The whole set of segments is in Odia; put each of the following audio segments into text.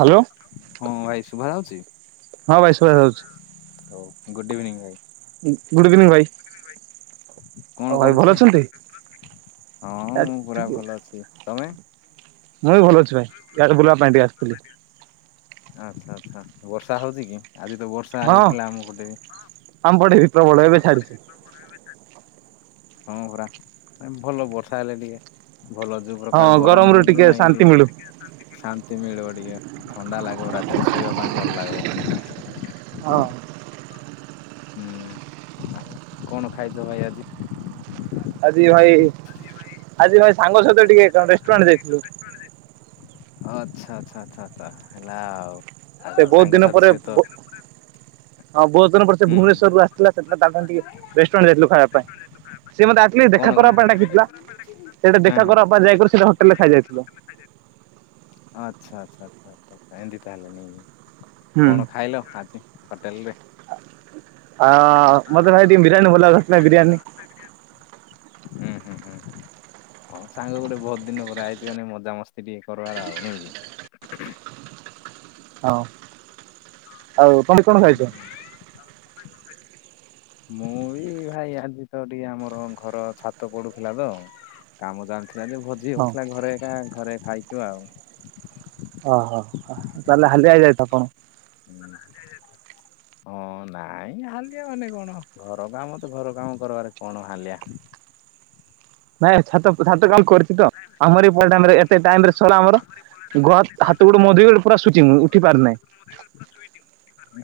ହାଲୋ। ହଁ ଭାଇ ଶୁଭା ଯାଉଛି ହଁ ଭାଇ ଶୁଭା ଯାଉଛି ହଉ ଇଭିନିଂ ଭାଇ। ଗୁଡ଼ ଇଭିନିଂ ଭାଇ। ଆଉ କଣ ଭାଇ ଭଲ କରୁଛ ଅଛନ୍ତି? ହଁ ମୁଁ ପୁରା ଭଲ ଅଛି ତମେ? ମୁଁ ବି ଭଲ ଅଛି ଭାଇ ଇଆଡ଼େ ବୁଲିବା ପାଇଁ ଟିକେ ଆସିଥିଲି। ଆଚ୍ଛା ଆଚ୍ଛା ବର୍ଷା ହଉଚ କି ଆଜି ତ ବର୍ଷା ହଁ ହେଇଥିଲା ଆମ ପଟେ। ଆମ ପଟେ ବି ପ୍ରବଳ ଏବେ ଛାଡିଚଛି। ହଁ ପରା ଭଲ ବର୍ଷା ହେଲେ ଟିକେ। ଭଲ ଯୋଉ ପ୍ରକାର ହଁ ଗରମ ଗରମରୁ ହଉ ଟିକେ ନାଇଁ କି ଶାନ୍ତି ମିଳୁ ଟିକେ ଶାନ୍ତି ମିଳିବ ଟିକେ ଥଣ୍ଡା ଲାଗିବ ରାତିରେ ଶୋଇବା ପାଇଁ ଭଲ ଲାଗିବ। ହଁ ହୁଁ ଆଉ କଣ ଖାଇଛ ଭାଇ ଆଜି? ଆଜି ଭାଇ ଆଜି ଭାଇ ସାଙ୍ଗ ସହିତ ଟିକେ ରେଷ୍ଟୁରାଣ୍ଟ ଯାଇଥିଲୁ। ଓ ଆଚ୍ଛା ଆଚ୍ଛା ଆଛା ଆଛା ହେଲା ଆଉ। ସେ ଆଉ ବହୁତ ଦିନ ସାଙ୍ଗସାଥି ପରେ ସହିତ ବୋ ହଁ ବହୁତ୍ ଦିନ ପରେ ସେ ହୁଁ ହୁଁ ଭୁବନେଶ୍ୱରରୁୁ ଆସିଥିଲା ସେଳେ ତା ଟିକେ ରେଷ୍ଟୁରାଣ୍ଟ ଯାଇଥିଲୁ ଖଇବା ପାଇଁ ସେ ମତେ ଆ କଣ କଣ ଦେଖାକରା ପାଇଁ ଡାକିଥିଲା ସେଇଟା ହଁ ହଁ ଦେଖାକରା ପାଇଁ ଯାଇକରି ସେଇଟା ହୋଟେଲ୍ ରେ ଖାଇ ଯାଇଥିଲୁ। ଆଚ୍ଛା ଆଚ୍ଛା ଆଚ୍ଛା ଆଚଛା ଆଚଛା ଏମିତି ତାହେଲେ ନେଇଁକି ହୁଁ କଣ ଖାଇଲ ଆଜି? ହୋଟେଲ୍ ରେ।। ହ ମତେ ଭାଇ ଟିକେ ବିରୟାନୀ ଭଲ ଲାଗିଲା ବିରୟାନୀ ହୁଁ ହୁଁ ହୁଁ ହଁ ସାଙ୍ଗ ଗୋଟେ ବହୁତ୍ ଦିନ ପରେ ଆଇଛି ମାନେ ମଜାମସ୍ତି ଟିକେ କରବାର ଆଉ। ହୁଁ। [inaudible] ହଁ ଆଉ ତମେ କଣ ଖାଇଛ? ମୁଁ ବି ଭାଇ ଆଜି ତ ଟିକେ ଆମର ଘର ଛାତ ପଡୁଥିଲା ତ ଆ କାମ ଜାଣିଥିଲା ଯେ ଭୋଜି ହଁ ହଉଥିଲା ଘରେ କା ଘରେ ଖାଇକି ଆଉ। ଓହୋ ତାହେଲେ ହାଲିଆଇଯାଇ ଥ କଣ ହଁ ନାଇଁ ହାଲିଆ ମାନେ କଣ ଘର କାମ ତ ଘର କାମ କରବାରେ କଣ ହାଲିଆ। ନାଇଁ ଛାତ ଛାତ କାମ କରିଛି ତ ଆମର ଏ ପ ଟାଇମ୍ ରେ ଏତେ ଟାଇମ୍ ସରା ଆମର ଗ ହାତ ଗୋଡ଼ ମଧିର ଗୋଟ ପୁରା ଶ ସୁଚି ମୁ ଉଠି ପାରୁନାହିଁ।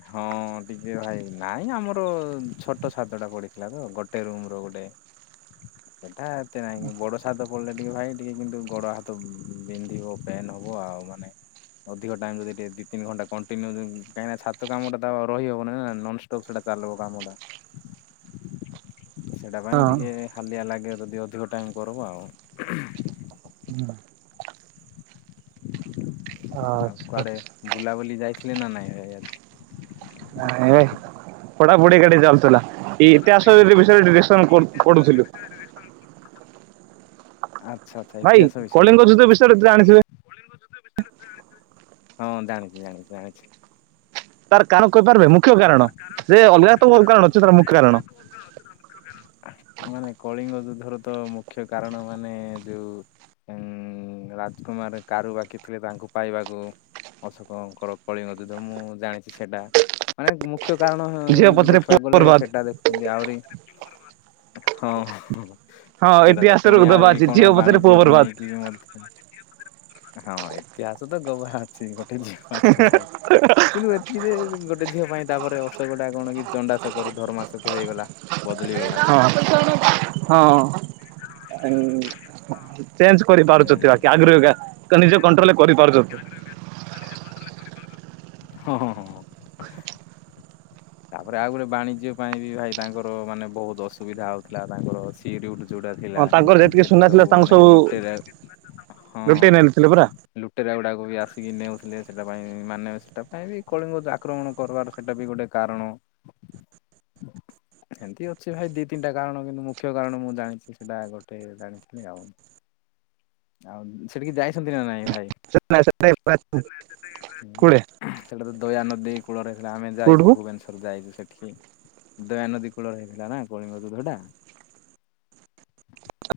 ହଁ ଟିକେ ଭାଇ ନାଇଁ ଆମର ଛୋଟ ଛାତଟା ପଡ଼ିଥିଲା ତ ଗୋଟେ ରୁମ୍ ର ଗୋଟେ। ସେଟା ଏତେ ନାଇଁ ବଡ ସାଦ ପଡ଼ିଲେ ଟିକେ ଭାଇ ଟିକେ କିନ୍ତୁ ଗୋଡ ହାତ ବିନ୍ଧିବ ପେନ୍ ହବ ଆଉ ମାନେ। ଅଧିକ ଟାଇମ୍ ରେ ଯଦି ଟ ଦଇ ତିନି ଘଣ୍ଟା କଣ୍ଟିନ୍ୟୁ କାହିଁକିନା ଛାତ କମଟା ଆ ରହିହବ ନି ନା ନନ୍ ତ ସେଟା ଚାଲବ କାମଟା। ସେଇଟା ପାଇଁ ହଁ ଟିକେ ହାଲିଆ ଲାଗେ ଯଦି ଅଧିକ ଟାଇମ୍ କରବ ଆଉ। ଆଉ ଆଚ୍ଛା କୁଆଡ଼େ ଆଚ୍ଛା ବୁଲାବୁଲି ଯାଇଥିଲେ ନା ନାଇଁ ଭାଇ ଆଜି ନାଇଁ ଭାଇ ପଢ଼ା ପୁଢ଼ି କାଲି ଚାଲୁଥିଲା ଏଇ ଏଇତେ ଆସ [unintelligible] ବିଷୟରେ ପଢ଼ୁଥିଲୁ। [inaudible] ଆଚ୍ଛ ଛା ଭାଇ କଳିଙ୍ଗ ଯୁଦ୍ଧ ବିଷୟରେ ଏତେ ଜଣିଥିବେ। [inaudible] ହଁ ଜାଣିଛି ଜାଣିଛି ଜାଣିଛି। ତାର କାରଣ କହିପାରିବେ ମୁଖ୍ୟ କାରଣ ସେ ଅଲଗା ତ ବହୁତ୍ କାରଣ ଅଛି ତାର ମୁଖ୍ୟ କାରଣ। ମାନେ କଳିଙ୍ଗ ଯୁଦ୍ଧର ତ ମୁଖ୍ୟ କାରଣ ମାନେ ଯୋଉ ଉ ରାଜକୁମାର କାରୁ ବାକି ଥିଲେ ତାଙ୍କୁ ପାଇବାକୁ। ଅଶୋକଙ୍କର କଳିଙ୍ଗ ଯୁଦ୍ଧ ମୁଁ ଜାଣିଛି ସେଇଟା। ମାନେ ମୁଖ୍ୟ କାରଣ ଝିଅ ପଛରେ ପୁଅ ଦେଖିବାକୁ ଗଲେ ବର୍ବାଦ। ସେଟା ଦେଖ କେମତି ଆହୁରି ହଁ। ହଁ ସେଇଟା ତ ଇତିହାସରେ ପୁଣି ଦବା ଆହୁରି ଅଛି ଝିଅ କଣ ପଛରେ ପୁଅ ବାଣିଜ୍ୟକୁ ବର୍ବାଦ ନେଇକି ମଧ୍ୟ। [unintelligible] ହଁ ଇତିହାସ ତ ଗୋବା ଅଛି ଗୋଟେ ଯଝିବା ପାଇଁ ବହୁତ୍ କିନ୍ତୁ ଏତିକି ଯେ ଗୋ ଗୋଟେ ଝିଅ ପାଇଁ ତାପରେ ଅଶୋକ ଟା କଣ କି ଚଣ୍ଡାଶୋକ ରୁ ଧର୍ମାଶୋକ ହେଇଗଲା ବଦଳିଗଲା। ହଁ [unintelligible] ହଁ। ଚେଞ୍ଜ ହୁଁ କରିପାରୁଛନ୍ତି ବାକି ଆଗ୍ରହା ନିଜ କଣ୍ଟ୍ରୋଲରେ କରିପାରୁଛନ୍ତି। ନିଜ କଣ୍ଟ୍ରୋଲରେ କରିପାରୁଛନ୍ତି ହଁ ହଁ ହଁ ହଁ। ତାପରେ ଆଉ ଗୋଟେ ବାଣିଜ୍ୟ ପାଇଁ ବି ଭାଇ ତାଙ୍କର ମାନେ ବହୁତ ଅସୁବିଧା ହଉଥିଲା ତାଙ୍କର ଅଛି ଟି ରିଉଡ ଯୋଉଟା ଥିଲା ହଁ ତାଙ୍କର ଯେତିକି ସୁନା ସେଟା ଥିଲା ସବୁ ତାଙ୍କୁ ମାନେ ଲୁଟେରା ହଁ। ଥିଲେ ପରା। ଲୁଟେରା ଗୁଡାକ ବି ଆସିକି ନେଉଥିଲେ ସେଟା ପାଇଁ ମାନେ ସେଟା ପାଇଁ ବି କଳିଙ୍ଗ ଆକ୍ରମଣ କରିବାର ସେଟା ବି ଗୋଟେ କାରଣ। ଏମିତି ଅଛି ଭାଇ ଦି ତିନିଟା କାରଣ କିନ୍ତୁ ମୁଖ୍ୟ କାରଣ ମୁଁ ଜାଣିଛି ସେଇଟା ଗୋଟେ ଜାଣିଥିଲି ଆଉ। ଆଉ ସେଠିକି ଯାଇଛନ୍ତି ନା ନାଇଁ ଭାଇ? [unintelligible] ହୁଁ। କୋଉଠେ ସେଟା ତ ଦୟାନଦୀ କୂଳ ରେ ସେଟା ଆମେ ଯାଇଛୁ କୋଉଠୁକୁ ଭୁବନେଶ୍ୱରୁ ଯାଇଛୁ ସେଠିକି। ଦୟାନଦୀ କୂଳରେ ହେଇଥିଲା ନା କଳିଙ୍ଗ ଯୁଦ୍ଧ ଟା।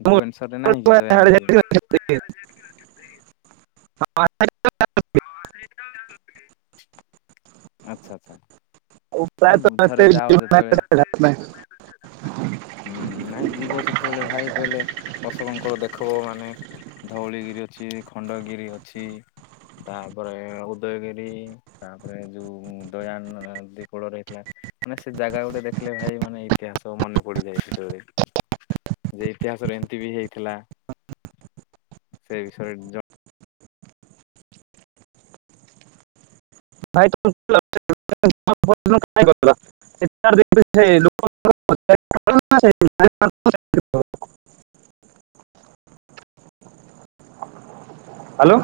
ଭୁବନେଶ୍ୱରରେ ନାହିଁ କି ଦୟାନଦୀ? [unintelligible] [unintelligible] ହଁ। ଆଚ୍ଛା ଆଚ୍ଛା। ନାଇଁ ଥରେ ଉପାୟ ଯାଅ ଯେତେବେଳେ [unintelligible] ହୁଁ ନାଇଁ ଯିବ ସେତେବେଳେ ଭାଇ କହିଲେ ଅଶୋକଙ୍କର ଦେଖବ ମାନେ ଧଉଳିଗିରି ଅଛି, ଖଣ୍ଡଗିରି ଅଛି। ତାପରେ-ଏ-ଏ ଉଦୟଗିରି ତାପରେ ଯୋଉ-ଉ-ଉ ଦୟାନ-ଅ ନଦୀ କୂଳରେ ହେଇଥିଲା ମାନେ ସେ ଜାଗା ଗୋଟେ ଦେଖିଲେ ଭାଇ ମାନେ ଇତିହାସ ମନେ ପଡିଯାଏ ସେତେବେଳେ। ଯେ ଇତିହାସରେ ଏମିତି ବି ହେଇଥିଲା ସେ ବିଷୟରେ ଜ ଭାଈ [unintelligible] [unintelligible] [unintelligible] ହାଲୋ।